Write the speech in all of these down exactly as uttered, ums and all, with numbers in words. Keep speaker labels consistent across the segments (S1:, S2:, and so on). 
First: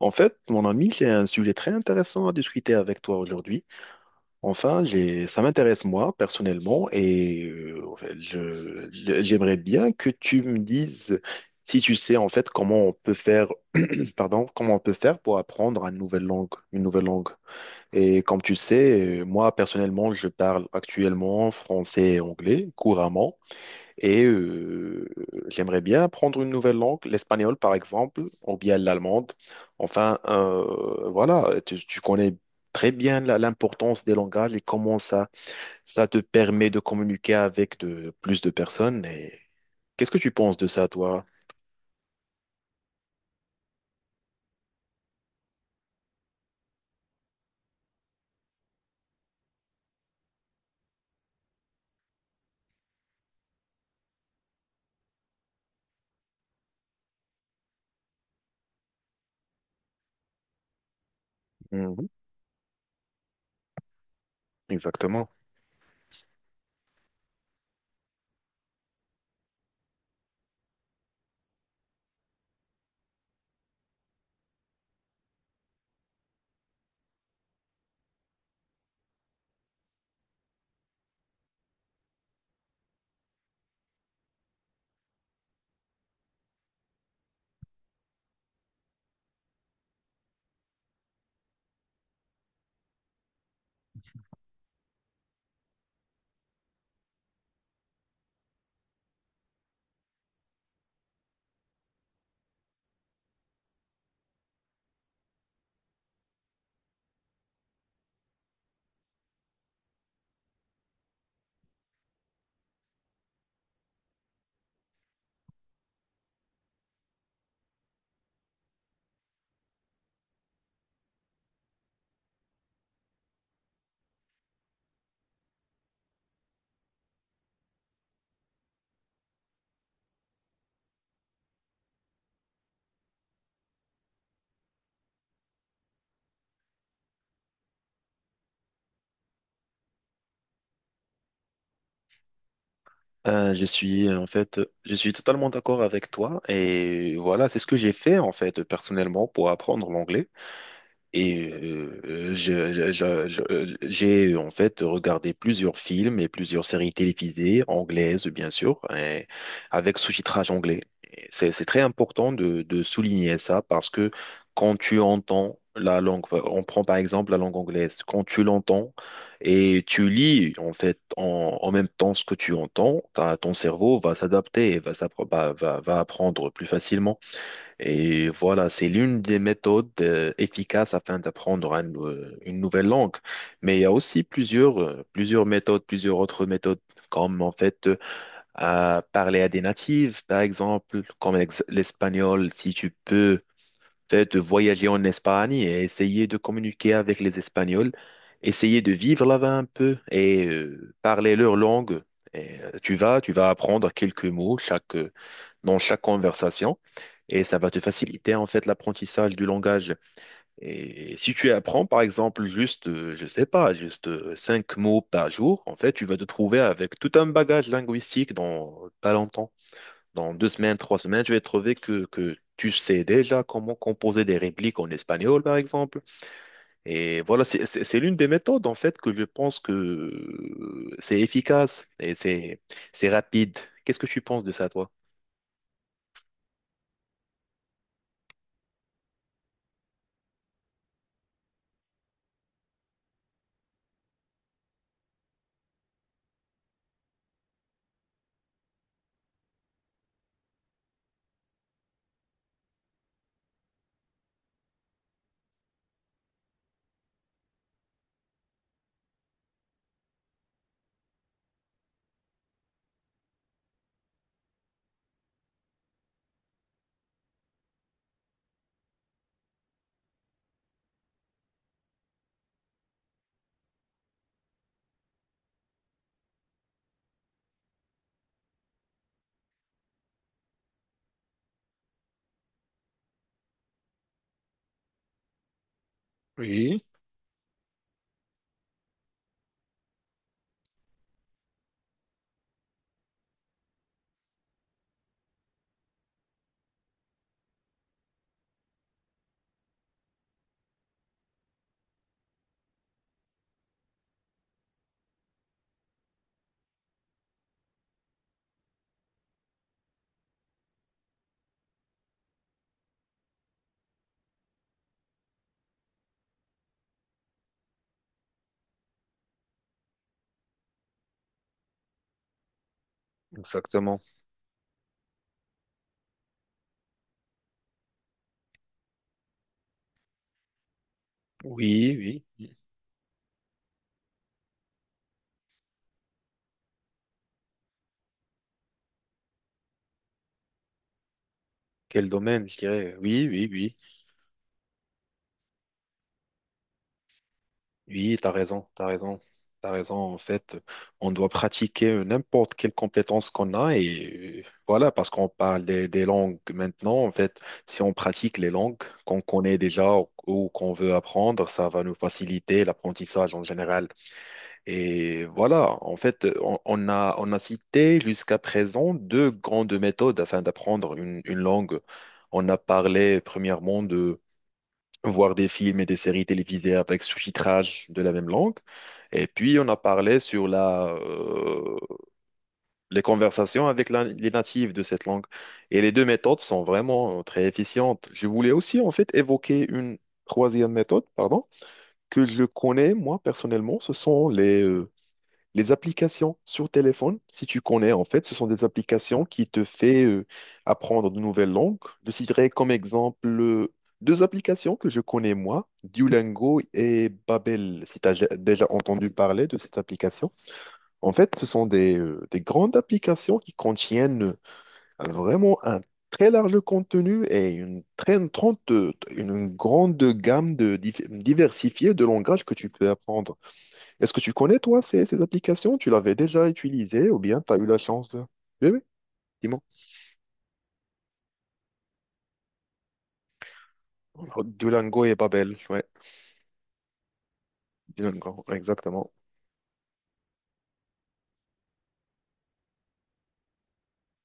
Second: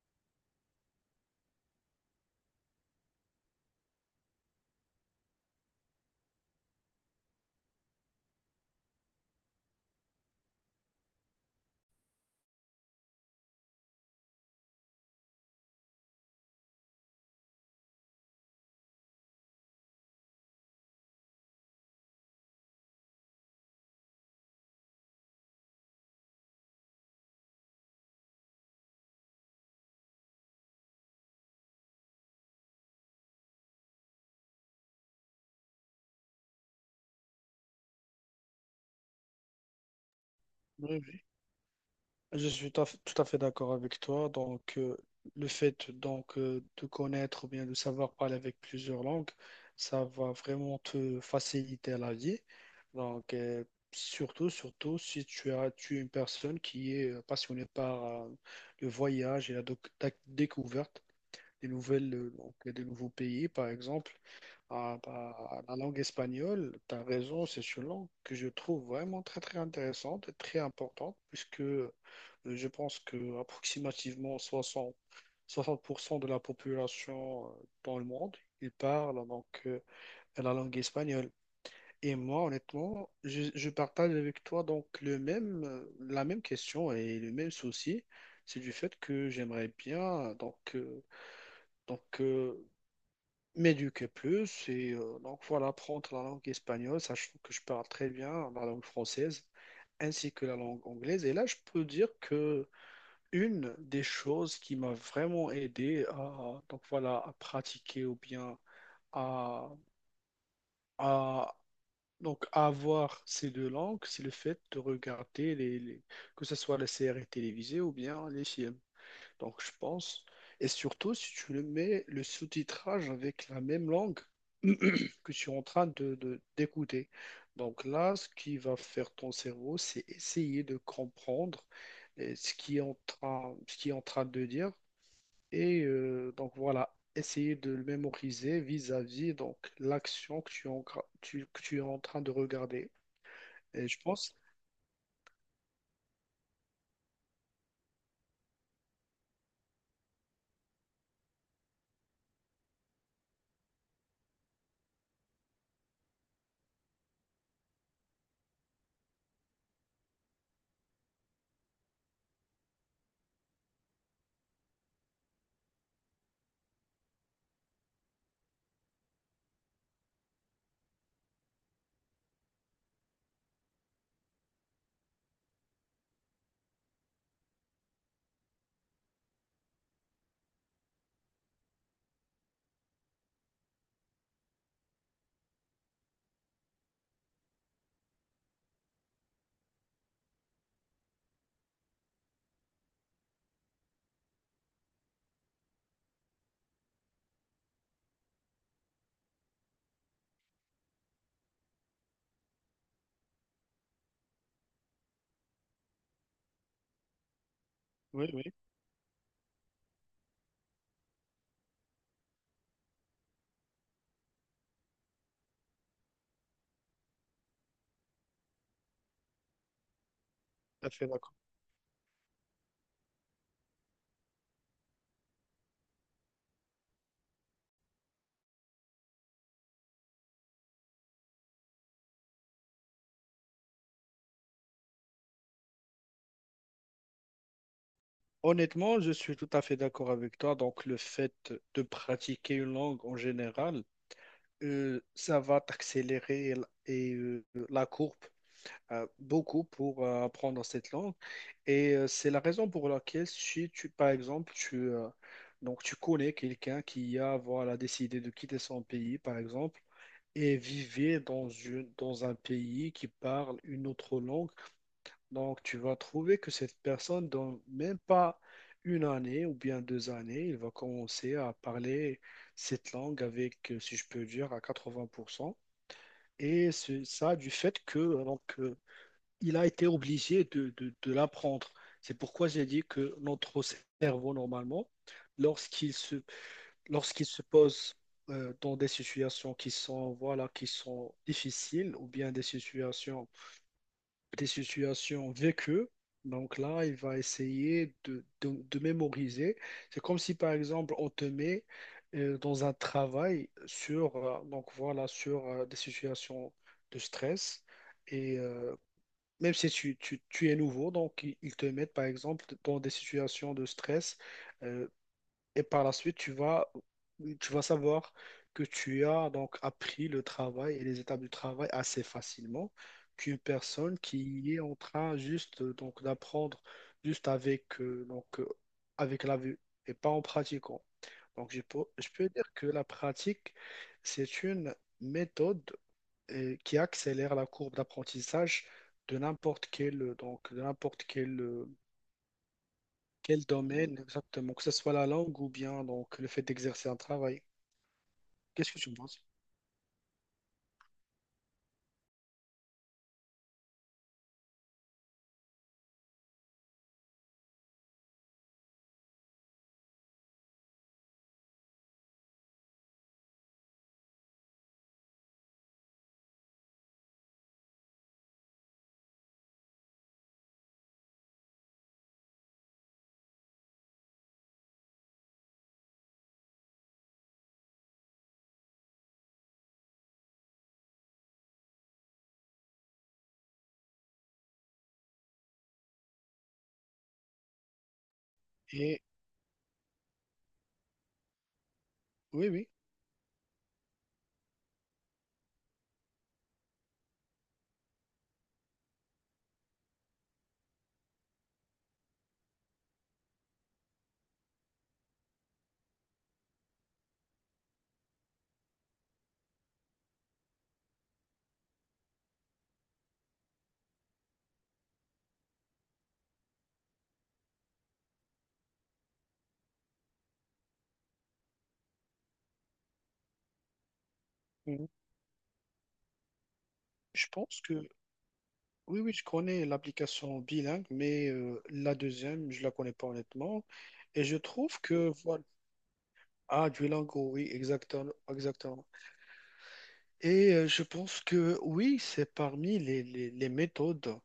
S1: En fait, mon ami, j'ai un sujet très intéressant à discuter avec toi aujourd'hui. Enfin, j'ai, ça m'intéresse moi personnellement et euh, en fait, je- je- j'aimerais bien que tu me dises si tu sais en fait comment on peut faire, pardon, comment on peut faire pour apprendre une nouvelle langue, une nouvelle langue. Et comme tu sais, euh, moi personnellement, je parle actuellement français et anglais couramment. Et euh, j'aimerais bien apprendre une nouvelle langue, l'espagnol par exemple, ou bien l'allemande. Enfin, euh, voilà, tu, tu connais très bien la- l'importance des langages et comment ça, ça te permet de communiquer avec de, plus de personnes. Et qu'est-ce que tu penses de ça,
S2: Oui, oui.
S1: toi?
S2: Je suis tout à fait tout à fait d'accord avec toi. Donc, euh, le fait donc euh, de connaître ou bien de savoir parler avec plusieurs langues, ça va vraiment te faciliter la vie. Donc, euh, surtout, Surtout si tu as, tu es une personne qui est euh, passionnée par euh, le voyage et la, doc- la découverte des
S1: Mhm.
S2: nouvelles, euh, donc, des nouveaux pays, par exemple. Ah,
S1: Exactement.
S2: bah, la langue espagnole, tu as raison, c'est une langue que je trouve vraiment très très intéressante et très importante, puisque euh, je pense que approximativement soixante soixante pour cent de la population euh, dans le monde, ils parlent donc euh, la langue espagnole. Et moi, honnêtement, je, je partage avec toi donc le même, euh, la même question et le même souci, c'est du fait que j'aimerais bien donc euh, donc, euh, m'éduquer plus. Et euh, donc voilà, apprendre la langue espagnole, sachant que je parle très bien la langue française ainsi que la langue anglaise. Et là, je peux dire que une des choses qui m'a vraiment aidé à, donc voilà, à pratiquer ou bien à, à- donc à avoir ces deux langues, c'est le fait de regarder les, les- que ce soit les séries télévisées ou bien les films. Donc, je pense. Et surtout, si tu le mets le sous-titrage avec la même langue que tu es en train de, de- d'écouter. Donc là, ce qui va faire ton cerveau, c'est essayer de comprendre euh, ce qui est en train, ce qui est en train de dire. Et euh, donc voilà, essayer de le mémoriser vis-à-vis donc l'action que tu, es en gra- tu- que tu es en train de regarder.
S1: Euh, je
S2: Et je
S1: suis euh, En
S2: pense,
S1: fait, euh, je suis totalement d'accord avec toi et voilà, c'est ce que j'ai fait en fait personnellement pour apprendre l'anglais. Et euh, je- je- je- je- j'ai en fait regardé plusieurs films et plusieurs séries télévisées, anglaises bien sûr, et avec sous-titrage anglais. Et C'est c'est très important de, de souligner ça parce que quand tu entends la langue, on prend par exemple la langue anglaise, quand tu l'entends et tu lis en fait en, en même temps ce que tu entends, ta- ton cerveau va s'adapter et va, s'appro- va va- va apprendre plus facilement. Et voilà, c'est l'une des méthodes euh, efficaces afin d'apprendre un, euh, une nouvelle langue. Mais il y a aussi plusieurs, euh, plusieurs méthodes, plusieurs autres méthodes, comme en fait euh, à parler à des natifs, par exemple, comme l'ex- l'espagnol, si tu peux fait, de voyager en Espagne et essayer de communiquer avec les Espagnols, essayer de vivre là-bas un peu et euh, parler leur langue. Et, euh, tu vas, tu vas apprendre quelques mots chaque, euh, dans chaque conversation et ça va te
S2: oui,
S1: faciliter
S2: oui,
S1: en fait l'apprentissage du langage. Et si tu apprends par exemple juste, euh, je sais pas, juste euh, cinq mots par jour, en fait, tu vas te trouver avec tout un bagage linguistique dans pas longtemps. Dans deux semaines,
S2: tout à
S1: trois
S2: fait.
S1: semaines, je vais trouver que, que tu sais déjà comment composer des répliques en espagnol, par exemple. Et voilà, c'est c'est- c'est l'une des méthodes, en fait, que je pense que euh, c'est efficace et c'est c'est rapide. Qu'est-ce que tu penses de ça, toi?
S2: Honnêtement, je suis tout à fait d'accord avec toi. Donc, le fait de pratiquer une langue en général, euh, ça va t'accélérer l- et euh, la courbe euh, beaucoup pour euh, apprendre cette langue. Et euh, c'est la raison pour laquelle, si tu, par exemple, tu, euh, donc tu connais quelqu'un qui a voilà, décidé de quitter son pays, par exemple, et vivait dans une, dans un pays qui parle une autre langue, donc, tu vas trouver que cette personne, dans même pas une année ou bien deux années, il va commencer à parler cette langue avec, euh, si je peux dire, à quatre-vingts pour cent. Et c'est ça du fait que donc, euh, il a été obligé de, de- de l'apprendre. C'est pourquoi j'ai dit que notre cerveau, normalement, lorsqu'il se,
S1: Oui,
S2: lorsqu'il se pose euh, dans des situations qui sont, voilà, qui sont difficiles ou bien des situations des situations vécues. Donc là, il va essayer de, de- de mémoriser. C'est comme si, par exemple, on te met euh, dans un travail sur, euh, donc voilà, sur euh, des situations de stress. Et euh, Même si tu, tu- tu es nouveau, donc ils ils te mettent, par exemple, dans des situations de stress euh, et par la suite, tu vas, tu vas savoir que tu as donc appris le travail et les étapes du travail assez facilement qu'une personne
S1: exactement.
S2: qui est en train juste euh, donc d'apprendre juste avec euh, donc euh, avec la vue et pas en pratiquant. Donc je peux,
S1: Oui,
S2: je
S1: oui,
S2: peux dire
S1: oui.
S2: que la pratique, c'est une méthode euh, qui accélère la courbe d'apprentissage de n'importe quel euh, donc de n'importe quel euh,
S1: Quel domaine, je dirais. Oui,
S2: quel
S1: oui, oui.
S2: domaine exactement, que ce soit la langue ou bien donc le fait d'exercer un travail.
S1: Oui, t'as raison,
S2: Qu'est-ce que
S1: t'as
S2: tu
S1: raison,
S2: penses?
S1: t'as raison. En fait, on doit pratiquer n'importe quelle compétence qu'on a et euh, voilà, parce qu'on parle des, des langues maintenant. En fait, si on pratique les langues qu'on connaît déjà ou, ou qu'on veut apprendre, ça va nous faciliter l'apprentissage en général. Et voilà, en fait, on, on a, on a cité jusqu'à présent deux grandes méthodes afin d'apprendre une, une langue. On a parlé premièrement voir des films et des séries télévisées avec sous-titrage de la même langue. Et puis, on a parlé sur la, euh, les conversations avec la- les natifs de cette langue. Et les deux méthodes sont vraiment euh, très efficientes. Je voulais aussi, en
S2: Et
S1: fait, évoquer une troisième méthode, pardon, que je
S2: oui, oui,
S1: connais, moi, personnellement. Ce sont les, euh, les applications sur téléphone, si tu connais, en fait, ce sont des applications qui te fait euh, apprendre de nouvelles langues. Je citerai comme exemple euh, deux applications que je connais moi, Duolingo et Babel, si tu as déjà entendu parler de cette application. En fait, ce sont des, euh, des grandes applications qui contiennent euh, vraiment un très large contenu et une très trente- euh, une grande gamme de dif- diversifiée de langages que tu peux apprendre. Est-ce que tu connais, toi,
S2: oui,
S1: ces, ces applications? Tu l'avais déjà utilisée ou
S2: je
S1: bien tu as
S2: pense
S1: eu la
S2: que
S1: chance de... Oui, oui,
S2: oui, oui, je
S1: dis-moi.
S2: connais l'application bilingue, mais euh, la deuxième, je la connais pas honnêtement. Et je
S1: Oh,
S2: trouve
S1: Duolingo
S2: que
S1: et
S2: voilà,
S1: Babel, ouais.
S2: ah, Duolingo, oui, exactement,
S1: Duolingo,
S2: exactement.
S1: exactement.
S2: Et euh, je pense que oui, c'est parmi les, les- les méthodes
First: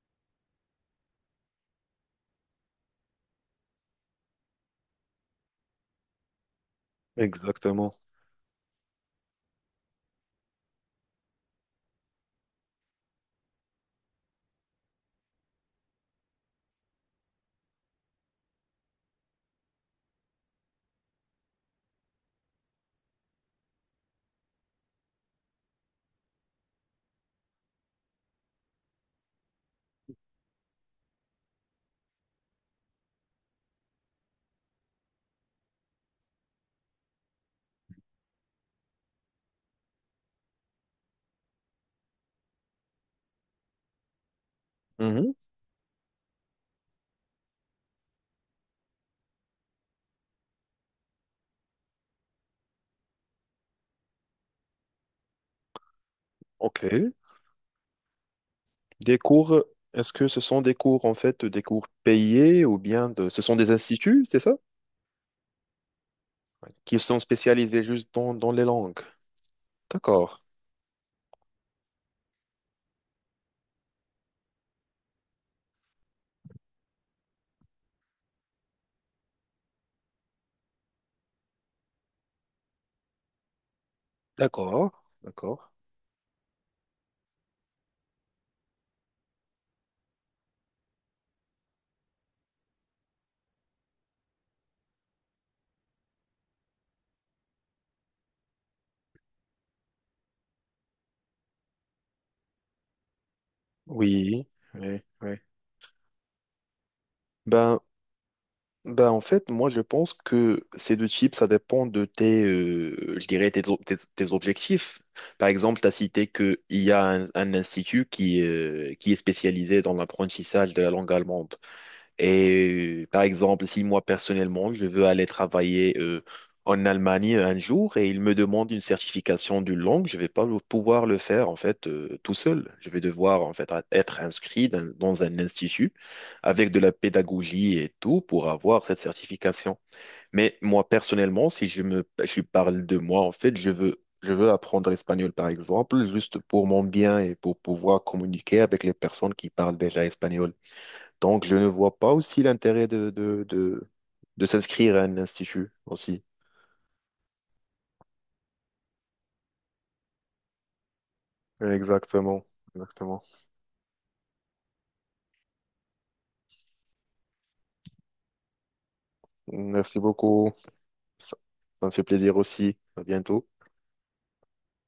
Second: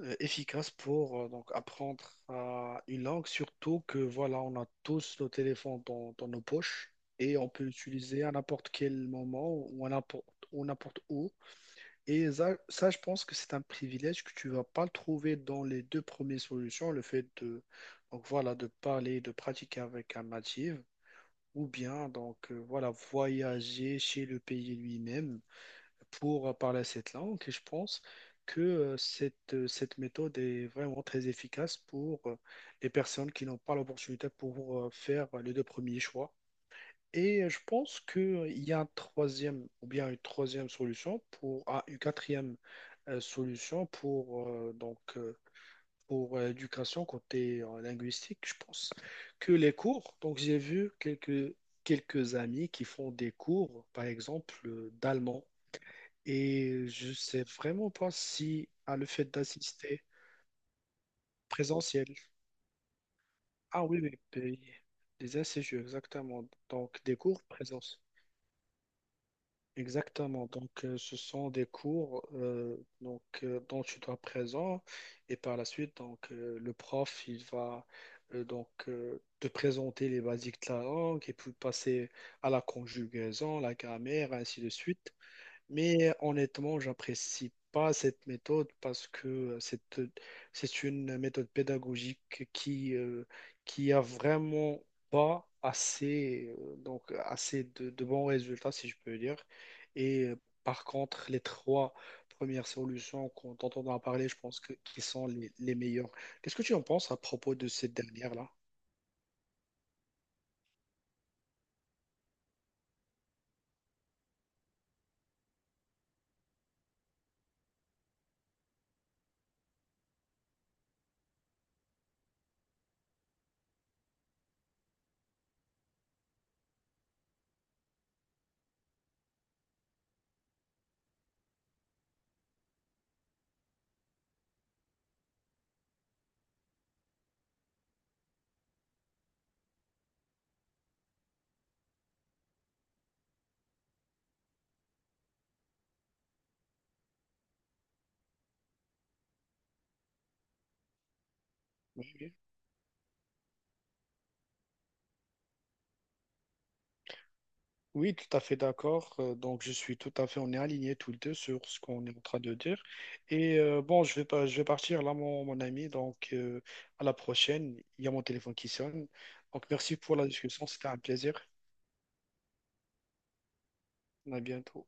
S2: euh, efficaces pour euh, donc apprendre euh, une langue, surtout que voilà, on a tous nos téléphones dans, dans nos poches et on peut
S1: Exactement.
S2: l'utiliser à n'importe quel moment ou à n'importe ou n'importe où. Et ça, ça, je pense que c'est un privilège que tu vas pas le trouver dans les deux premières solutions, le fait de donc voilà de parler, de pratiquer avec un natif, ou bien donc euh, voilà voyager chez le pays lui-même pour parler cette langue et je pense que euh, cette, euh, cette méthode est vraiment très efficace pour euh, les personnes qui n'ont pas l'opportunité pour euh, faire les deux premiers choix. Et euh, je pense qu'il y a un troisième ou bien une troisième solution pour ah, une quatrième euh, solution pour euh, donc
S1: Mhm.
S2: euh, pour euh, l'éducation côté euh, linguistique. Je pense que les cours, donc j'ai vu quelques quelques amis qui font des cours, par exemple euh, d'allemand.
S1: Ok.
S2: Et je sais vraiment pas si à le
S1: Des
S2: fait
S1: cours,
S2: d'assister
S1: est-ce que ce sont des cours, en fait, des cours
S2: présentiel.
S1: payés ou bien de... ce sont des
S2: Ah oui, oui,
S1: instituts, c'est ça?
S2: oui, des A C J U, exactement.
S1: Ouais. Qui
S2: Donc des
S1: sont
S2: cours
S1: spécialisés
S2: présence.
S1: juste dans, dans les langues. D'accord.
S2: Exactement. Donc euh, ce sont des cours euh, donc, euh, dont tu dois être présent et par la suite donc euh, le prof il va euh, donc euh, te présenter les basiques de la langue et puis passer à la conjugaison, la grammaire, ainsi de
S1: D'accord.
S2: suite.
S1: D'accord.
S2: Mais honnêtement, j'apprécie pas cette méthode parce que c'est c'est une méthode pédagogique qui euh, qui a vraiment pas assez euh, donc assez de, de bons résultats si je peux dire. Et euh, Par contre, les trois premières solutions qu'on- dont on a parlé, je
S1: Oui,
S2: pense que
S1: oui,
S2: qui sont
S1: oui.
S2: les, les meilleures. Qu'est-ce que tu en penses à propos de
S1: Ben,
S2: cette dernière-là?
S1: Ben, en fait, moi, je pense que ces deux types, ça dépend de tes, euh, je dirais, tes, tes- tes objectifs. Par exemple, tu as cité qu'il y a un, un institut qui, euh, qui est spécialisé dans l'apprentissage de la langue allemande. Et euh, par exemple, si moi personnellement, je veux aller travailler euh, en Allemagne un jour et il me demande une certification d'une langue, je vais pas le- pouvoir le faire en fait euh, tout seul. Je vais devoir en fait être inscrit dans, dans un institut avec de la pédagogie et tout pour avoir cette certification. Mais moi personnellement, si je me je parle de moi en fait, je veux Je veux apprendre l'espagnol, par exemple, juste pour mon bien et pour pouvoir communiquer avec les personnes qui parlent déjà espagnol. Donc, je ne vois pas
S2: Oui, oui.
S1: aussi l'intérêt de, de, de, de s'inscrire à un institut aussi.
S2: Oui, tout à fait d'accord. Euh, donc, je suis tout à fait, on est alignés tous les deux sur ce qu'on est en train
S1: Exactement,
S2: de dire.
S1: exactement.
S2: Et euh, bon, je vais pas, je vais partir là, mon, mon ami. Donc, euh, à la prochaine. Il y a mon téléphone qui sonne. Donc, merci
S1: Merci
S2: pour la
S1: beaucoup.
S2: discussion. C'était un plaisir.
S1: Ça, ça me fait plaisir aussi. À bientôt.
S2: À bientôt.